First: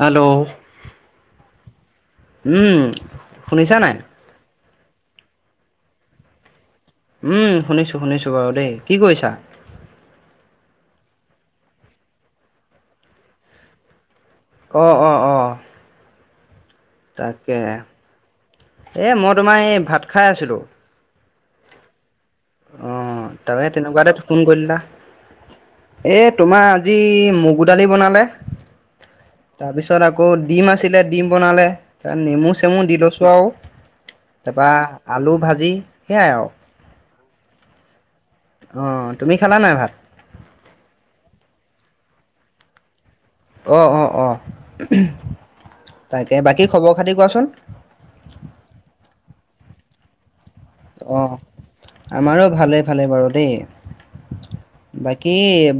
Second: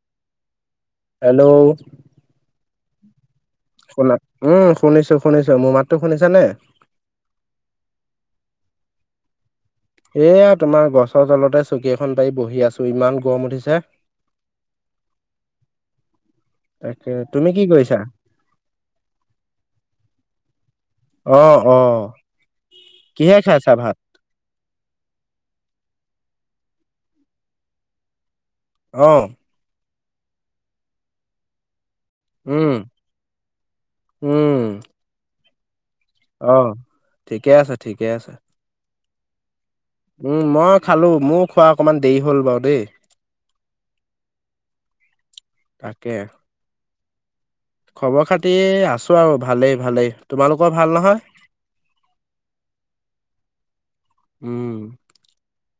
Hello, hello, উম। শুনিছা নাই? শুনাত উম শুনিছো শুনিছো। মোৰ মাতো শুনিছ নে? উম শুনিছো শুনিছো বাৰু দেই। কি কৰিছা? এইয়া তোমাৰ গছৰ তলতে চকী এখন পাৰি বহি আছো। ইমান গৰম উঠিছে। অঁ অঁ অঁ। তাকে। তুমি কি কৰিছা? এই মই তোমাৰ এই ভাত খাই আছিলোঁ। অ অ অ কিহে তাৰ খাইছা ভাত তেনেকুৱাতে ফোন কৰিলা। এ তোমাৰ আজি মগু দালি বনালে। অহ। তাৰপিছত আকৌ ডিম আছিলে, ডিম বনালে। তাৰ নেমু উম চেমু দি লৈছোঁ আৰু উম তাৰপৰা আলু ভাজি, সেয়াই আৰু। অ ঠিকে আছে ঠিকে আছে। অ তুমি খালা নাই ভাত? উম মই খালো। মোৰ খোৱা অকণমান দেৰি হ'ল বাৰু দেই। অঁ অঁ অঁ তাকে। বাকী খবৰ খাতি কোৱাচোন। খবৰ খাতি আছো আৰু ভালেই ভালেই। তোমালোকৰ ভাল নহয় অঁ আমাৰো ভালে ভালে বাৰু দেই। উম বাকী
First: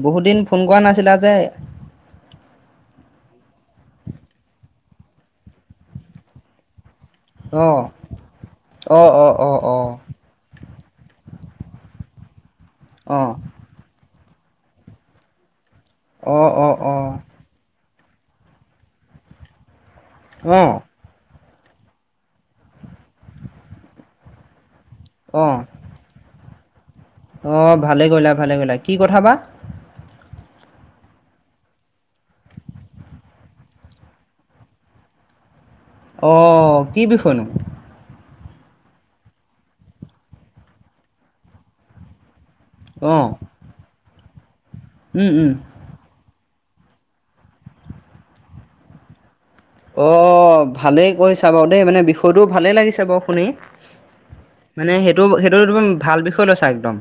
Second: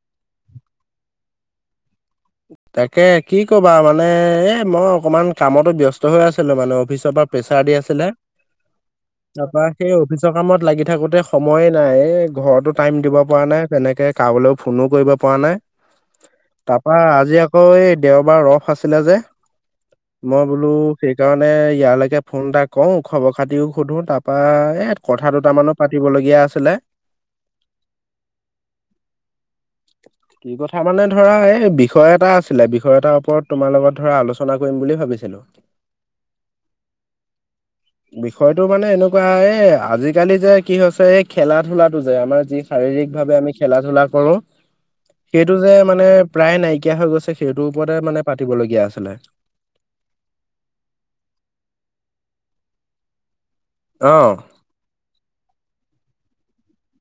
বহুত দিন ফোন কৰা নাছিলা যে, তাকে কি কবা মানে এ মই অকমান কামতো ব্যস্ত হৈ আছিলো মানে। অফিচৰ পৰা প্ৰেছাৰ দি অঁ আছিলে। অঁ অঁ তাৰ অঁ পৰা সেই অফিচৰ কামত লাগি- থাকোতে সময়ে নাই, এই ঘৰতো টাইম দিব অঁ অঁ পৰা নাই, তেনেকে কাৰোবলৈও ফোনো কৰিব পৰা নাই। অ অ অ অ। আজি আকৌ এই দেওবাৰ ৰস আছিলে যে, মই অঁ বোলো সেইকাৰণে মানে ইয়ালৈকে ফোন এটা কৰো, খবৰ খাতিও সোধোঁ, তাৰপৰা কথা দুটামানো পাতিবলগীয়া আছিলে‌। আহ ভালে কৰিলা ভালে কৰিলা। কি কথা বা? কি কথা মানে ধৰা এই, বিষয় এটা আছিলে, বিষয় এটাৰ ওপৰত তোমাৰ লগত ধৰা আলোচনা কৰিম বুলি ভাবিছিলো। অঁ কি বিষয়নো? বিষয়টো মানে এনেকুৱা এ আজিকালি যে কি হৈছে এই খেলা ধূলাটো যে আমাৰ যি শাৰীৰিক অঁ ভাৱে আমি খেলা ধূলা কৰো উম উম সেইটো যে মানে প্ৰায় নাইকিয়া হৈ গৈছে সেইটোৰ ওপৰতে মানে পাতিবলগীয়া আছিলে। অ ভালেই কৈছা বাৰু দেই মানে বিষয়টোও ভালেই লাগিছে বাৰু শুনি অ মানে সেইটো সেইটো এক ভাল বিষয় লৈছা একদম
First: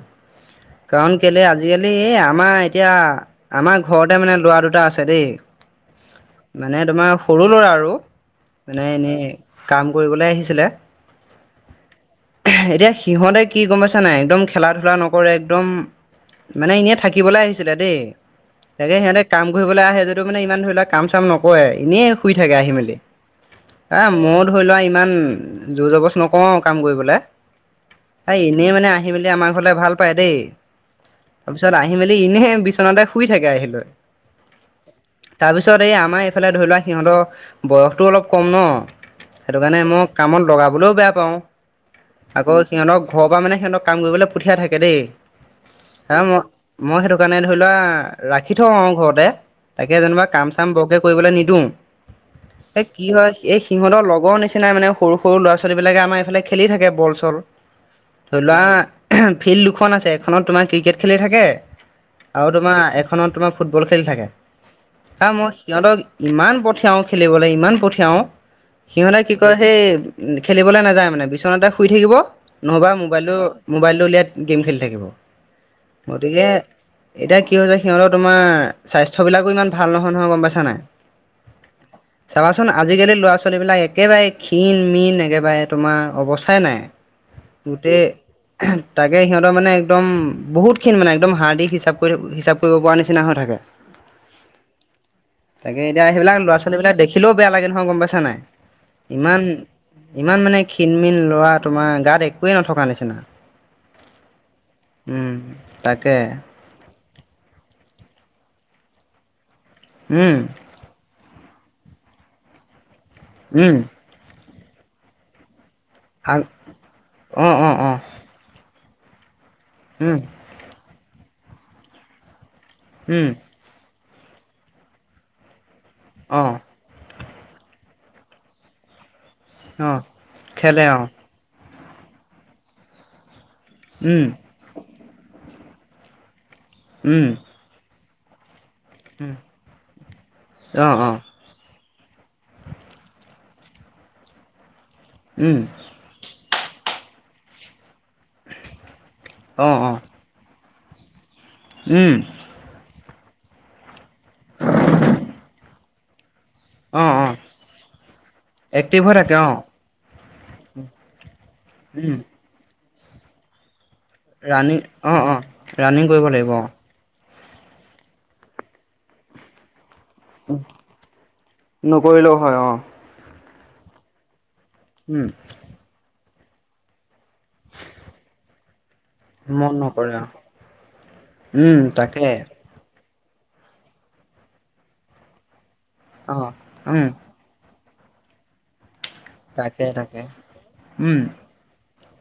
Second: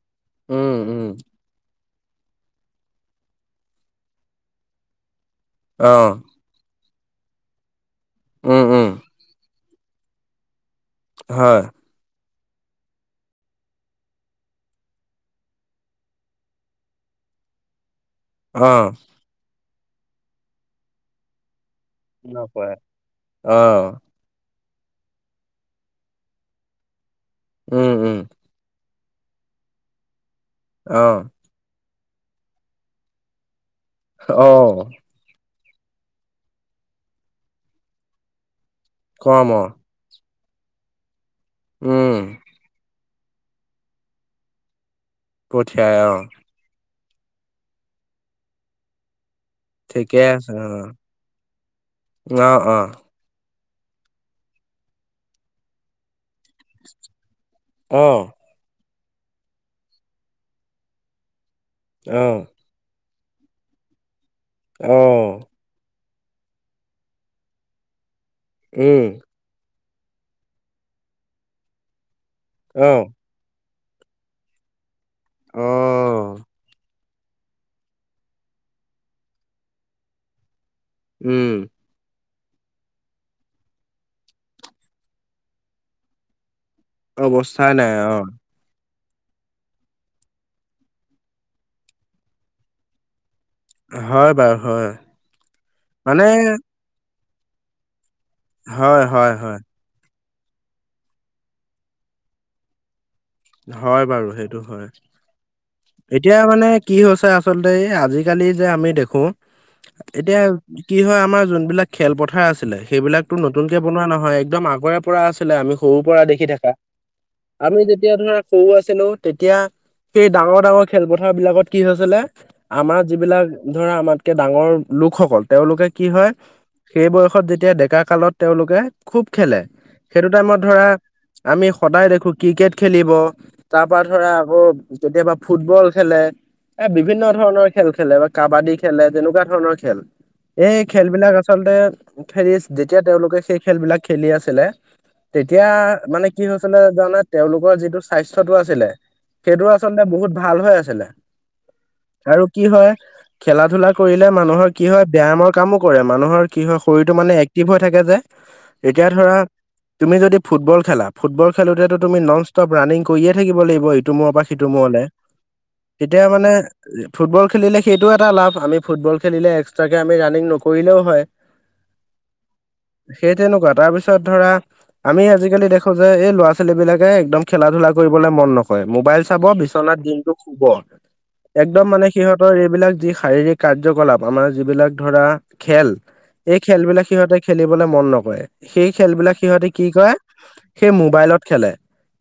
উম উম কাৰণ কেলে আজিকালি এয়া আমাৰ এতিয়া আমাৰ ঘৰতে মানে লৰা দুটা আছে দেই অহ মানে তোমাৰ সৰু ল'ৰা আৰু মানে উম এনেই কাম কৰিবলৈ আহিছিলে। হয় এতিয়া সিহঁতে কি গম পাইছা নাই একদম খেলা ধূলা নকৰে একদম মানে এনেই থাকিবলৈ আহিছিলে দেই। অ তাকে সিহঁতে কাম কৰিবলৈ আহে যদিটো মানে ইমান ধৰিলোৱা কাম চাম নকৰে। এনেই শুই থাকে আহি নকয় মেলি অ এ মই ধৰি লোৱা ইমান জোৰ জবছ নকৰো আও কাম কৰিবলে। উম উম এনেই মানে আহি মেলি আমাৰ ঘৰলে ভাল পায় দেই। অহ। তাৰপিছত আহি মেলি ইনেই বিচনাতে শুই থাকে আহি লৈ। অহ। তাৰপিছত এই আমাৰ এইফালে ধৰি লোৱা সিহঁতৰ বয়সটো অলপ কম ন কম সেইটো অ কাৰণে মোক কামত লগাবলৈও বেয়া পাওঁ উম আকৌ সিহঁতক ঘৰৰ পৰা মানে সিহঁতক কাম কৰিবলৈ পঠিয়াই থেকে দেই পঠিয়াই হা অ মই মই সেইটো কাৰণে ধৰি লোৱা ৰাখি থওঁ অ ঘৰতে তাকে ঠিকে যেনোবা আছে কাম চাম বৰকে কৰিবলৈ নিদিওঁ অ অ এই কি হয় এই সিহঁতৰ লগৰ নিচিনা মানে সৰু সৰু ল'ৰা ছোৱালীবিলাকে আমাৰ এইফালে খেলি থাকে বল চল অ ধৰি লোৱা। ফিল্ড দুখন আছে এখনত তোমাৰ ক্ৰিকেট খেলি থাকে অ আৰু তোমাৰ এখন ত তোমাৰ ফুটবল খেলি থাকে অ অ কাৰণ মই সিহঁতক ইমান পঠিয়াওঁ খেলিবলৈ ইমান পঠিয়াওঁ উম সিহঁতে কি কয় সেই খেলিবলৈ নাযায় মানে বিচনাতে শুই থাকিব, অ নহ'বা মোবাইলটো মোবাইলটো উলিয়াই গেম খেলি থাকিব অ গতিকে এতিয়া কি হৈছে সিহঁতৰ তোমাৰ স্বাস্থ্য বিলাকো ইমান ভাল নহয় নহয় গম পাইছা নাই? উম চাবাচোন আজিকালি ল'ৰা ছোৱালীবিলাক একেবাৰে ক্ষীণ মীন একেবাৰে তোমাৰ অৱস্থাই নাই। অৱস্থা নাই গোটেই অ তাকে সিহঁতৰ মানে একদম বহুতখিন মানে একদম হাৰ্ডিক হিচাপ কৰি হিচাপ কৰিব পৰা নিচিনা হৈ থাকে। হয় বাৰু হয়। তাকে এতিয়া মানে সেইবিলাক ল'ৰা ছোৱালীবিক দেখিলেও বেয়া লাগে নহয় গম পাই নাই। হয় হয় ইমান হয় ইমান মানে ক্ষিণমিন ল'ৰা তোমাৰ গাত একোৱে নথকা নিচিনা। হয় বাৰু সেইটো হয় উম তাকে এতিয়া মানে কি হৈছে আচলতে আজিকালি যে আমি দেখো উম এতিয়া কি হয় আমাৰ যোন বিলাক খেলপথাৰ আছিলে সেই বিলাকতো উম নতুনকে বনোৱা নহয় একদম আগৰে পৰা আছিলে আমি সৰু পৰা আ দেখি থাকা অ অ আমি অ যদি সৰু আছিলো তেতিয়া উম সেই ডাঙৰ ডাঙৰ খেলপথাৰ বিলাকত কি হৈছিলে। আমাৰ উম যিবিলাক ধৰা আমাতকে ডাঙৰ লোকসকল তেওঁলোকে কি হয় অ', সেই বয়স সত যেতিয়া ডেকা কালত তেওঁলোকে খুব খেলে অ', সেইটো টাইমত খেলে ধৰা অ', আমি সদায় দেখো ক্ৰিকেট খেলিব, তাৰ পৰা উম, ধৰা আকৌ কেতিয়াবা ফুটবল খেলে এ বিভিন্ন উম, ধৰণৰ খেল খেলে বা কাবাডী খেলে উম, তেনেকুৱা ধৰণৰ খেল এই অ', অ', খেলবিলাক আচলতে যেতিয়া তেওঁলোকে সেই খেল বিলাক খেলি আছিলে উম, তেতিয়া মানে কি হৈছিলে জানে তেওঁলোকৰ যিটো স্বাস্থ্যটো আছিলে সেইটো অ', অ', আচলতে বহুত ভাল হৈ আছিল। উম, আৰু কি হয় খেলা ধূলা কৰিলে মানুহৰ কি হয় ব্যায়ামৰ কামো মানুহৰ কি হয় শৰীৰটো অ', মানে অ', এক্টিভ হৈ থাকে যে এক্টিভ এতিয়া হৈ থাকে ধৰা অ', তুমি যদি ফুটবল খেলা ফুটবল খেলোতেতো উম, তুমি নন ষ্টপ ৰানিং কৰিয়ে থাকিব লাগিব। সিটো মূৰৰ পৰা সিটো ৰানিং মূৰলে অ', অ', ৰানিং তেতিয়া কৰিব মানে লাগিব অ', ফুটবল খেলিলে সেইটোও এটা লাভ আমি ফুট বল খেলিলে তাকে আমি ৰাণিং উম, নকৰিলেও হয়। নকৰিলেও হয় অ', সেত তেনেকুৱা তাৰ পিছত ধৰা আমি উম, আজিকালি দেখো যে এই ল'ৰা ছোৱালী বিলাকে একদম খেলা ধূলা কৰিবলৈ মন ন মোবাইল চাব মন বিচনাত নকৰে অ', দিনতটো শুব উম, একদম মানে তাকে সিহঁতৰ এইবিলাক যি শাৰীক কাৰ্যকলাপ আমাৰ যিবিলাক ধৰা খেল অ', এই খেলবিলাক উম, সিহঁতে খেলিব। খেলিবলে মন নকৰে সেই খেলবিলাক সিহঁতি কি তাকে কৰে তাকে সেই উম, মোবাইলত খেলে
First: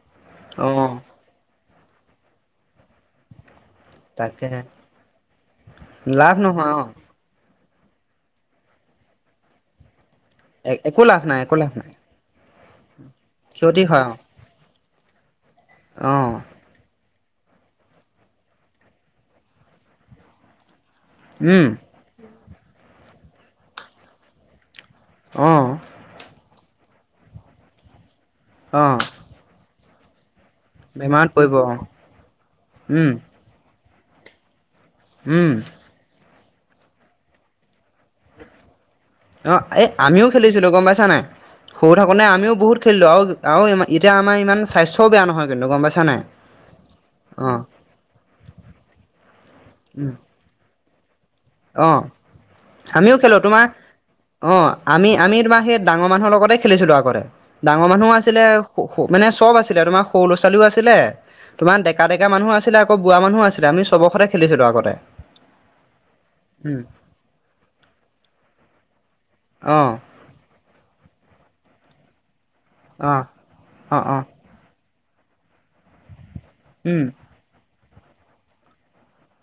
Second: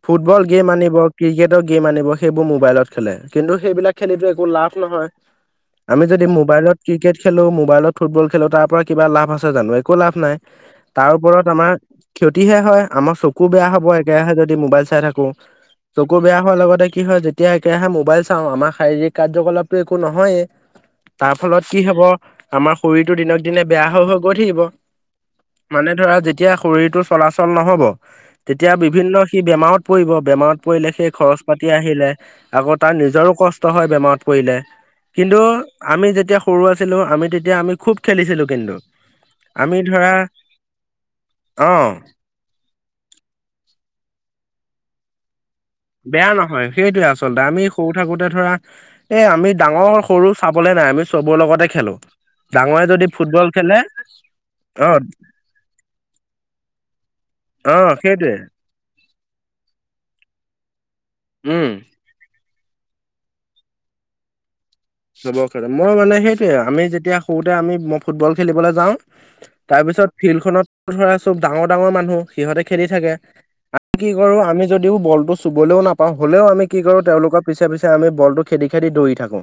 ফুটবল গেম আনিব অ', ক্ৰিকেটৰ গেম আনিব সেইবোৰ মোবাইলত খেলে কিন্তু সেইবিলাক খেলিটো একো তাকে লাভ নহয় আমি যদি লাভ নহয় মোবাইলত অ', ক্ৰিকেট খেলো মোবাইলত ফুটবল খেলো তাৰ পৰা কিবা আছে জানো একো লাভ নাই একো তাৰ লাভ নাই ওপৰত একো লাভ আমাৰ নাই ক্ষতিহে হয় আমাৰ চকু বেয়া ক্ষতি হ'ব হয় অ', একেৰাহে যদি মোবাইল চাই থাকো চকু অ', বেয়া হোৱাৰ লগতে কি হয় যেতিয়া একেমোবাইল চাওঁ আমাৰ শাৰীৰিক কাৰ্যকলাপটো একো নহয়েই। তাৰ ফলত উম, কি হব আমাৰ শৰীৰটো দিনক দিনে বেয়া হৈ হৈ গৈ থাকিব। অ', মানে ধৰা যেতিয়া শৰীৰটো চলাচল নহব তেতিয়া অ', বিভিন্ন সি বেমাৰত পৰিব বেমাৰত পৰিলে সেই বেমাৰত খৰচ পৰিব পাতি অ', আহিলে আকৌ তাৰ উম, নিজৰো কষ্ট হয়। বেমাৰত পৰিলে, কিন্তু উম, আমি যেতিয়া সৰু আছিলোঁ আমি তেতিয়া আমি খুব খেলিছিলোঁ কিন্তু অ আমি এই ধৰা আমিও খেলিছিলো গম পাইছা নাই অ সৰু থাকো নে আমিও বহুত খেলিলো আৰু ইমা- এতিয়া আমাৰ ইমান স্বাস্থ্যও বেয়া নহয়। কিন্তু গম পাইছা নাই। বেয়া নহয় সেইটোয়ে আচলতে অ' আমি সৰু থাকোঁতে ধৰা এ আমি ডাঙৰ উম সৰু চাবলে নাই আমি চবৰে লগতে খেলো অ' ডাঙৰে যদি আমিও খেলো ফুটবল তোমাৰ খেলে অ আমি আমি তোমাৰ সেই ডাঙৰ মানুহৰ লগতে খেলিছিলো আগতে অ ডাঙৰ মানুহো সেইটোৱে আছিলে মানে চব আছিলে, তোমাৰ সৰু ল'ৰা ছোৱালীও আছিলে, উম তোমাৰ ডেকা ডেকা মানুহো আছিলে আক- আকৌ বোৱা মানুহ আছিল আমি সকলোৱে সতে খেলিছিলো আগত চব খেলে মই মানে সেইটোৱে আও আমি যেতিয়া সৰুতে আমি ফুটবল খেলিবলৈ যাওঁ তাৰ অ' পিছত ফিল্ড খত ধৰা চব ডাঙৰ ডাঙৰ ডাঙৰ মানুহ সিহঁতে খেলি থাকে অ' আমি অ' কি অ' কৰো আমি যদিও বল টো চুবলৈও নাপাওঁ হ'লেও আমি কি কৰো উম তেওঁলোকৰ পিছে পিছে আমি বল টো খেদি খেদি দৌৰি থাকো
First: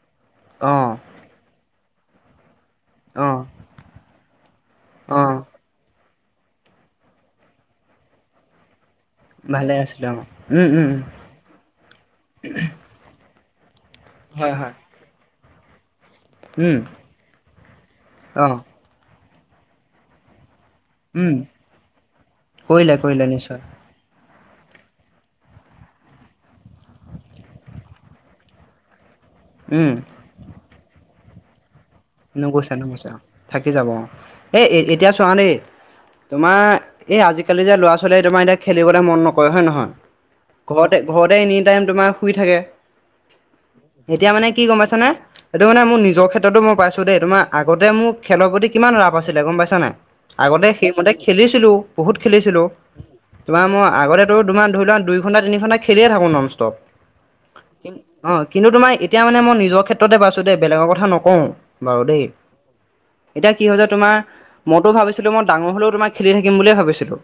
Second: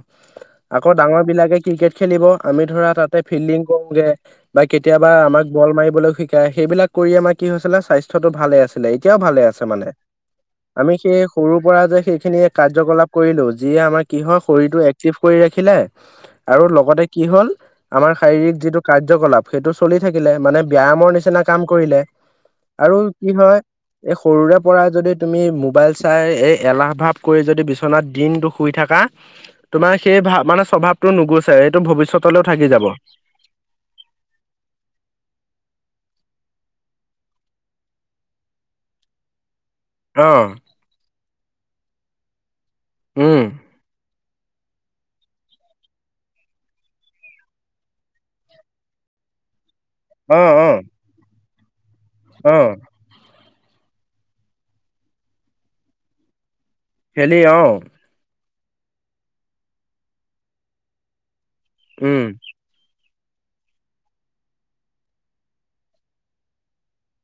আকৌ অ' ডাঙৰ বিলাকে ক্ৰিকেট খেলিব আমি ধৰা তাতে অ' ফিল্ডিং কৰোগে বা কেতিয়াবা অ' আমাক বল মাৰিবলৈ শিক- কাই সেইবিলাক কৰি আমাৰ কি হৈছিলে স্বাস্থ্যটো ভালে আছিল। এতিয়াও ভালে আছে মানে আছিলে অ' উম উম আমি সেই সৰু পৰা যে সেইখিনি কাৰ্যকলাপ কৰিলো যিয়ে আমাৰ কি হয় শৰীৰটো এক্টিভ কৰি ৰাখিলে আৰু উম লগতে কি হ'ল আমাৰ শাৰীৰিক অ' যিটো কাৰ্যকলাপ সেইটো চলি থাকিলে মানে ব্যয়ামৰ উম, নিচিনা কাম কৰিলে কৰিলে আৰু কৰিলে কি হয় নিশ্চয় এই সৰুৰে পৰাই যদি তুমি মোবাইল চাই এই এলাহ ভাৱ কৰি যদি বিচনাত দিনটো শুই থাকা উম, তোমাৰ সেই ভাৱ মানে স্বভাৱটো নোগোছে এই নোগোছে নোগোছে থাকি যাব অ এ এতিয়া চোৱা দেই তোমাৰ এই আজিকালি যে ল'ৰা ছোৱালীয়ে তোমাৰ এতিয়া খেলিবলে মন নকৰে হয় নে নহয় হয় অ ঘৰতে ঘৰতে এনি টাইম তোমাৰ শুই থাকে। উম এতিয়া মানে কি গম পাইছা নে এইটো মানে মোৰ নিজৰ ক্ষেত্ৰতো মই পাইছো দেই তোমাৰ আগতে মোৰ খেলৰ প্ৰতি কিমান ৰাপ আছিলে গম পাইছা নাই অ আগতে অ সেইমতে খেলিছিলোঁ। বহুত অ খেলিছিলোঁ তোমাৰ মই আগতে তে তোমাৰ ধৰি লোৱাক দুই ঘণ্টা তিনি ঘণ্টা খেলিয়ে থাকোঁ নন ষ্টপ অ খেলি অ কিন্তু তোমাৰ এতিয়া মানে মই নিজৰ ক্ষেত্ৰতে পাইছো দে বেলেগৰ কথা নকওঁ বাৰু দেই উম এতিয়া কি হয় যে তোমাৰ মইতো ভাবিছিলো মই ডাঙৰ হলেও তোমাক খেলি থাকিম বুলিয়ে ভাবিছিলো।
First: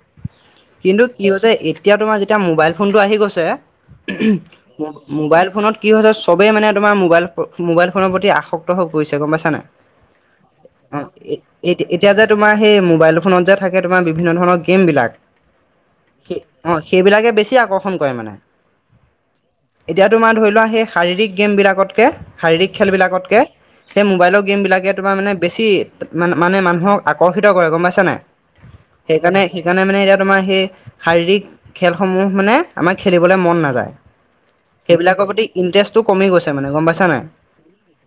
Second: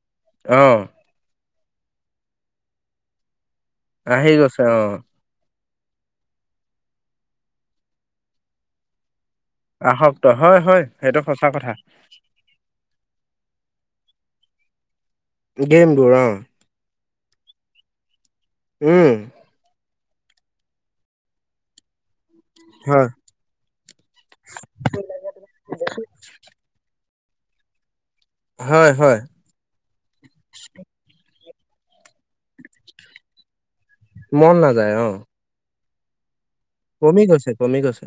অ কিন্তু কি হৈছে এতিয়া তোমাৰ যেতিয়া মোবাইল ফোনটো আহি গৈছে। আহি গৈছে অ মোবাইল ফোনত কি হৈছে চবেই মানে তোমাৰ মোবাইল মোবাইল ফোনৰ প্ৰতি আসক্ত হৈ গৈছে গম পাইছা। আসক্ত হয় হয় অ সেইটো সঁচা কথা এতিয়া যে তোমাৰ সেই মোবাইল ফোন যে থাকে তোমাৰ বিভিন্ন ধৰণৰ গেমবিলাক গেমবোৰ অহ সেই অ সেইবিলাকে বেছি আকৰ্ষণ কৰে মানে। উম এতিয়াতো মই ধৰি লোৱা সেই শাৰীৰিক গেম বিলাকতকে শাৰীৰিক হয় খেলবিলাকতকে সেই মোবাইলত গেমবিলাকে তোমাৰ মানে বেছি মানে মানুহক আকৰ্ষিত কৰে গম পাইছে নে নাই? হয় হয় সেইকাৰণে সেইকাৰণে মানে এতিয়া তোমাৰ সেই শাৰীৰিক খেলসমূহ মানে আমাৰ খেলিবলে মন নাযায় মন নাযায় অ সেইবিলাকৰ প্ৰতি ইন্টাৰেষ্টও কমি গৈছ- কমি গৈছে কমি গৈছে।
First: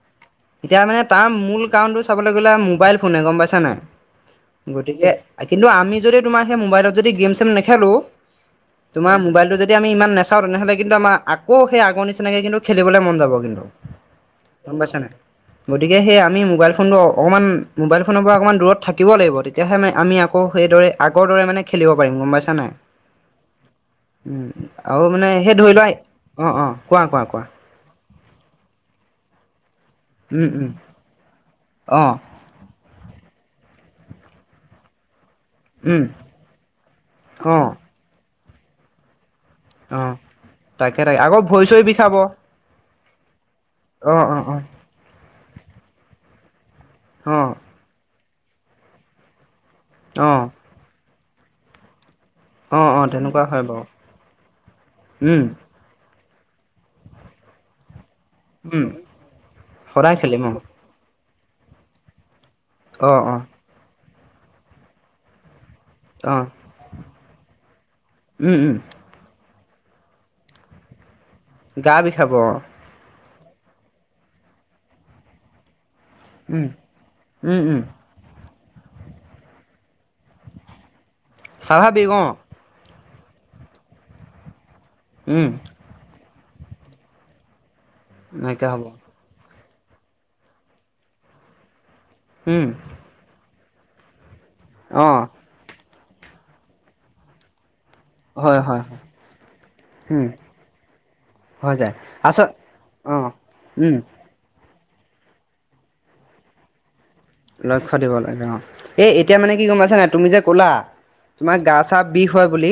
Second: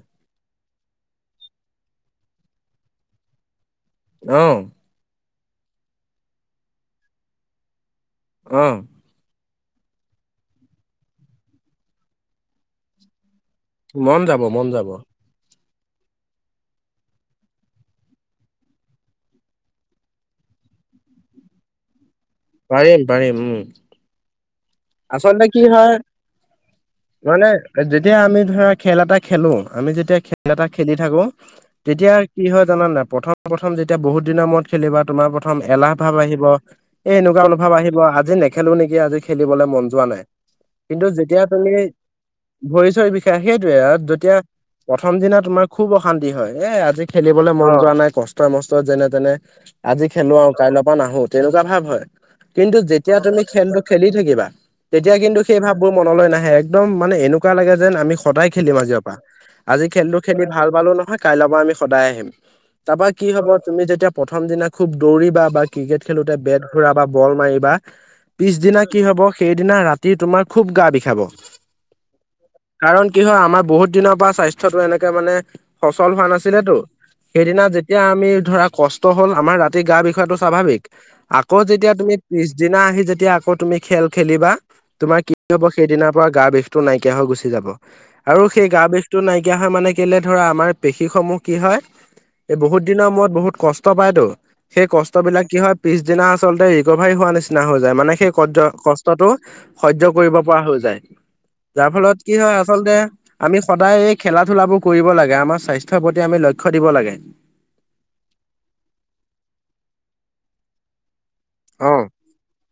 এতিয়া মানে তাৰ মূল কাৰণটো চাবলৈ গ'লে মোবাইল ফোনে গম পাইছা নাই। অ', গতিকে কিন্তু আমি যদি তোমাৰ সেই মোবাইলত যদি গেম চেম নেখেলোঁ অ', তোমাৰ মোবাইলটো যদি য আমি ইমান নাচাওঁ তেনেহ'লে কিন্তু আমাৰ আকৌ সেই আগৰ নিচিনাকৈ কিন্তু খেলিবলৈ মন যাব কিন্তু মন যাব মন গম যাব পাইছা নাই। গতিকে সেই আমি মোবাইল ফোনটো অকণমান মোবাইল ফোনৰ পৰা অকণমান দূৰত থাকিব লাগিব তেতিয়াহে আমি আকৌ সেই সেই আগৰ দৰে মানে খেলিব পাৰিম গম পাইছা নাই পাৰিম পাৰিম উম, উ আৰু মানে আচলতে সেই কি ধৰি লোৱা হয় অ অ কোৱা কোৱা কোৱা মানে যেতিয়া আমি ধৰা খেল এটা খেলো আমি যেতিয়া খেল উম এটা উম খেলি থাকো অ তেতিয়া কি হয় জানা নাই প্ৰথম প্ৰথম যেতিয়া বহুত দিনৰ মূৰত খেলিবা তোমাৰ প্ৰথম এলাহ উম ভাব আহিব এ এনেকুৱা অ এলাহ ভাৱ আহিব আজি নেখেলো নেকি আজি খেলি দ মন অ যোৱা নাই তাকে কিন্তু তাকে আকৌ যেতিয়া ভৰি তুমি চৰি বিষাব অ ভৰি চৰি সেইটোয়ে অ যেতিয়া অ প্ৰথম দিনা তোমাৰ খুব অশান্তি হয় এ আজি অ খেলিবলে মন যোৱা নাই কষ্ট মষ্টত যেনে তেনে আজি অ খেলো আৰু কাইলৈৰ পৰা নাহো তেনেকুৱা ভাৱ হয় [unintelligible] কিন্তু অ অ যেতিয়া তুমি তেনেকুৱা হয় খেলটো বাৰু খেলি থাকিবা তেতিয়া কিন্তু উম সেই ভাববোৰ মনলৈ নাহে একদম মানে এনেকুৱা লাগে যেন আমি সদায় খেলিম উম আজিৰ পৰা আজি সদায় খেলো খেলি খেলিম অ ভাল পালো নহয় কাইলৈৰ পৰা আমি সদায় আহিম। তাৰপৰা অ কি অ হব তুমি যেতিয়া প্ৰথম দিনা খুব দৌৰিবা বা ক্ৰিকেট খেলোতে অ বেট ঘূৰাবা বল মাৰিবা উম উম পিছদিনা কি হব সেইদিনা ৰাতি তোমাৰ খুব গা বিষাব গা বিষাব অ কাৰণ কি হয় আমাৰ বহুত দিনৰ পৰা স্বাস্থ্যতো এনেকে মানে ফচল হোৱা উম নাছিলেতো উম সেইদিনা উম যেতিয়া আমি ধৰা কষ্ট হ'ল আমাৰ ৰাতি গা বিষওৱাটো স্বাভাৱিক আকৌ যেতিয়া স্বাভাৱিক তুমি অ ত্ৰিছ দিনা আহি যেতিয়া আকৌ তুমি খেল খেলিবা তোমাৰ কি উম হব সেইদিনাৰ পৰা গা বিষতটো নাইকিয়া হৈ গুচি যাব। আৰু সেই নাইকিয়া গা হ'ব বিষটো নাইকিয়া হয় মানে কেলে ধৰা আমাৰ পেশী সমূহ কি হয়। এই উম বহুত দিনৰ মূৰত বহুত কষ্ট পায়তো সেই অ কষ্ট বিলাক কি হয়। পিছদিনা আচলতে ৰিকভাৰী হোৱা নিচিনা হৈ যায় মানে। সহ্য হয় হয় কষ্টতটো সহ্য হয় উম কৰিব পৰা হৈ যায়। হৈ যাৰ যায় ফলত কি আচ হয় আচলতে অ আমি উম সদায় এই খেলা ধূলাবোৰ। কৰিব লাগে আমাৰ স্বাস্থ্যৰ প্ৰতি আমি লক্ষ্য দিব লাগে। লক্ষ্য দিব লাগে অ এই এতিয়া মানে কি গম পাইছানাই তুমি যে ক'লা তোমাৰ গা চা অ', বিষ হয় বুলি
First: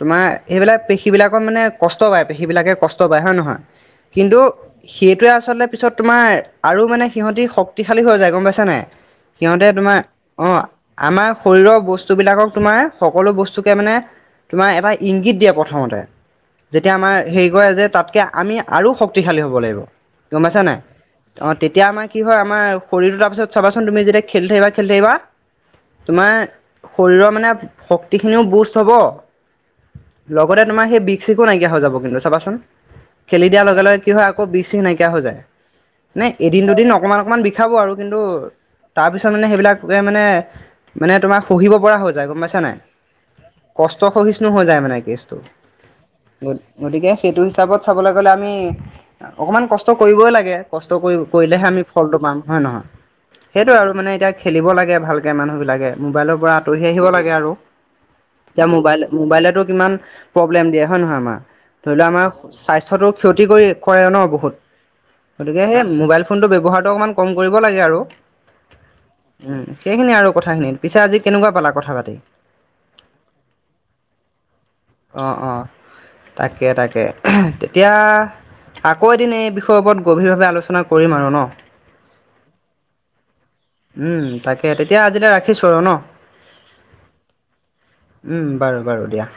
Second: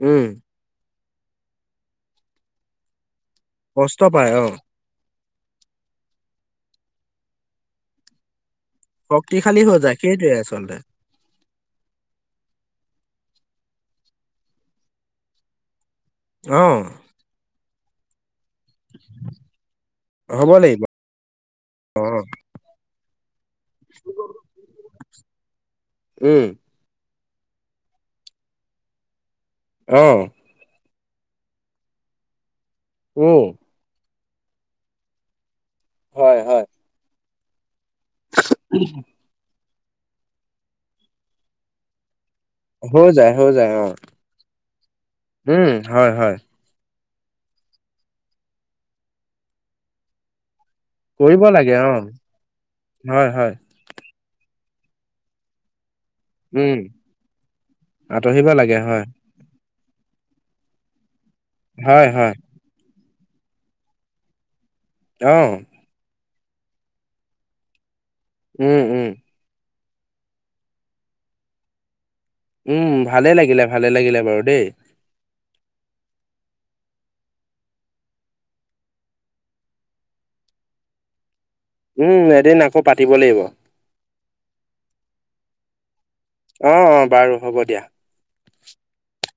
তোমাৰ উম, সেইবিলাক সেইবিলাকৰ মানে কষ্ট পায় সেইবিলাকে কষ্ট পায় হয় নহয় কষ্ট পায় কিন্তু অ', সেইটোৱে। পিছতলে পিছত তোমাৰ আৰু মানে সিহঁতি শক্তিশালী হৈ যায় গম পাইছা নাই শক্তিশালী সিহঁতে হৈ যায় তোমাৰ সেইটোৱে অ', আচলতে আমাৰ শৰীৰৰ বস্তুবিলাকক তোমাৰ সকলো বস্তুকে মানে তোমাৰ এটা ইংগিত দিয়ে প্ৰথমতে অ', যেতিয়া আমাৰ হেৰি কৰে যে তাতকে আমি আৰু শক্তিশালী হ'ব লাগিব গম হ'ব পাইছা নাই লাগিব অহ তেতিয়া আমাৰ কি অ', হয় আমাৰ শৰীৰটো তাৰপিছত চাবাচোন তুমি যেতিয়া খেলি থাকিবা -খেলি থাকিবা তোমাৰ উম, শৰীৰত মানে শক্তি খিনিও বোষ্ট হ'ব অ', লগতে তোমাৰ হেই বিষ চিকো নাইকিয়া হৈ যাব কিন্তু চাবাচোন উম, খেলি দিয়াৰ লগে -লগে কি হয় আকৌ বিষ চিখ নাইকিয়া হৈ যায়। নাই হয়, এদিন হয়। -দুদিন, অকমান -অকমান বিষাব আৰু কিন্তু তাৰ পিছত মানে সেইবিলাকে মানে- মানে মানে তোমাৰ শুহিব পৰা হৈ যায় গম পাইছা নাই হৈ যায়, হৈ যায় অ', কষ্ট সহিষ্ণু হৈ যায় মানে কেছটো উম, হয়, হয়, গ গতিকে সেইটো হিচাপত চাবলৈ গ'লে আমি অকণমান কষ্ট কৰিবই লাগে কষ্ট কৰি কৰিব কৰিলেহে লাগে আমি অ', ফলটো পাম হয়ে নহয় হয়, হয়, সেইটোৱে আৰু মানে এতিয়া খেলিব লাগে ভালকৈ মানুহবিলাকে মোবাইলৰ পৰা উম। আঁতৰি আহিব লাগে আৰু আঁতৰিব এতিয়া লাগে মোবাইল হয়, মোবাইলেতো ইমান প্ৰব্লেম দিয়ে হয়নে নহয় বাৰু ধৰি ল হয়, হয়, আমাৰ স্বাস্থ্যটো [unintelligible] ক্ষতি কৰি কৰে ন বহুত অ', গতিকে মোবাইল ফোন [unintelligible] ফোনটো ব্যৱহাৰটো অকণমান কম কৰিব লাগে আৰু উম -উম উম সেইখিনি আৰু কথাখিনিত পিছে আজি কেনেকুৱা পালা কথা পাতি? উম, ভালে লাগিলে -ভালে লাগিলে বাৰু দেই। অহ -অহ, তাকে- তাকে তেতিয়া আকৌ এদিন এই বিষয়ৰ ওপৰত গভীৰভাৱে আলোচনা কৰিম আৰু ন',? উম, এদিন আকৌ পাতিব লাগিব। উম, তাকে তেতিয়া আজিলৈ ৰাখিছো আৰু ন' অ', বাৰু হ'ব দিয়া। [inaudible] উম, বাৰু -বাৰু দিয়া।